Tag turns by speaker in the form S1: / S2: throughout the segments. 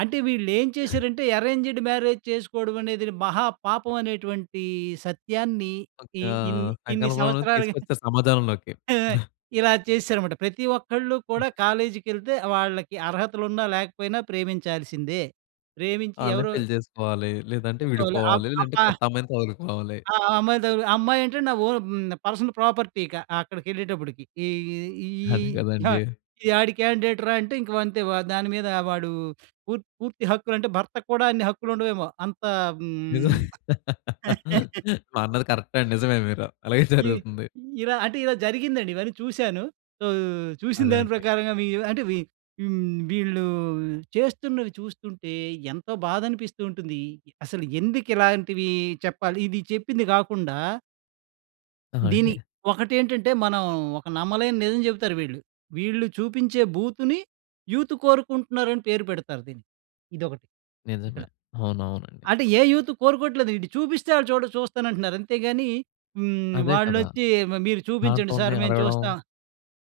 S1: అంటే వీళ్ళేం చేసారంటే, అరేంజ్‌డ్ మ్యారేజ్ చేసుకోవడమనేదిడి మహా పాపం అనేటువంటి సత్యాన్ని ఇ
S2: ఒకా
S1: ఇన్ని ఇన్ని
S2: సంకల్పంలో
S1: సంవత్సరాలుగా
S2: తీసుకొచ్చే సమాజంలోకి.
S1: ఆ! ఇలా చేస్సారన్నమాట. ప్రతి ఒక్కళ్ళు కూడా కాలేజీకెళ్తే వాళ్ళకి అర్హతలు ఉన్న లేకపోయినా ప్రేమించాల్సిందే. ప్రేమించి
S2: ఆళ్ళని
S1: ఎవరు
S2: పెళ్లి జేసుకోవాలి, లేదంటే
S1: చూసుకోవలే. అబ్
S2: విడిపోవాలి, లేదంటే
S1: అబ్బా!
S2: కొత్త అమ్మాయిని తగులుకోవాలి.
S1: ఆ! ఆ అమ్మాయి తగులుకొ అమ్మాయి ఏంటంటే నా ఓన్ పర్సనల్ ప్రాపర్టీ ఇక అక్కడికెళ్ళేటప్పడికి. ఈ ఈ ఈ
S2: అదే
S1: ఇహా
S2: గదండి!
S1: ఈ ఆడి క్యాండేట్‌రా! అంటే ఇంకా అంతే దాని మీద వాడు పూర్తి పూర్తి హక్కులు అంటే భర్తకు కూడా అన్ని హక్కులు ఉండవేమో! అంత హ్మ్
S2: నిజమే. ఆ! అన్నది కరెక్టే అండి. నిజమే మీరు. అలాగే
S1: ఈ
S2: జరుగుతుంది.
S1: ఇలా అంటే ఇలా జరిగిందండి ఇవన్నీ చూసాను. సో చూసిన
S2: అదే
S1: దాని
S2: అండి.
S1: ప్రకారంగా వీ అంటే వీ హ్మ్. వీళ్ళు చేస్తున్నవి చూస్తుంటే ఎంతో బాధనిపిస్తూ ఉంటుంది. అసలు ఎందుకు ఇలాంటివి చెప్పాలి ఇది చెప్పింది గాకుండా
S2: ఆ!
S1: దీన్ని
S2: అండి.
S1: ఒకటేంటంటే మనం ఒక నమ్మలేని నిజం జేబుతారు వీళ్ళు. వీళ్ళు చూపించే బూతుని యూత్ కోరుకుంటున్నారని పేరు పెడతారు దీన్ని. ఇదొకటి ఇక్కడ.
S2: నిజమే. అవునవునండి.
S1: అంటే ఏ యూత్ కోరుకోవట్లేదు ఈడు చూపిస్తే ఆళ్ళు చూడ చూస్తానంటున్నారు అంతే‌గాని హ్మ్.
S2: అదే కదా!
S1: వాళ్లొచ్చి మ మీరు చూపించండి
S2: దాంట్లుందే
S1: సర్ మేము
S2: అడగడం.
S1: చూస్తాం.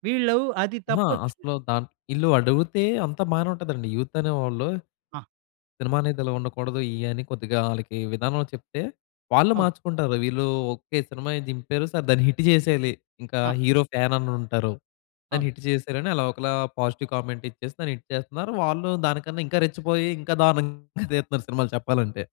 S1: వీళ్ళు అది
S2: అహా!
S1: తప్పొచ్చు.
S2: అసలు దాంట్ ఈళ్ళు అడిగితే అంతా బానే ఉంటదండి యూత్ అనేవాళ్ళు.
S1: ఆ!
S2: సినిమా అనేది ఇలా ఉండకూడదు, ఇయి అని కొద్దిగా ఆళ్ళకి విధానంలో చెప్తే, వాళ్ళు
S1: అవును.
S2: మార్చుకుంటారు. వీళ్ళు ఓకే! సినిమాయే దింపారు సరె దాన్ని హిట్ చేసేయాలి ఇంకా
S1: ఆ!
S2: హీరో ఫ్యాననుంటారు. దాన్ని
S1: అవును.
S2: హిట్ చేసేయాలి అని అలా ఒకలా పాజిటివ్ కామెంట్ ఇచ్చేసి దాన్ని హిట్ చేస్తున్నారు. వాళ్ళు దానికన్నా ఇంకా రెచ్చిపోయి ఇంకా దారుణంగా తీత్తన్నారు సినిమాలు చెప్పాలంటే.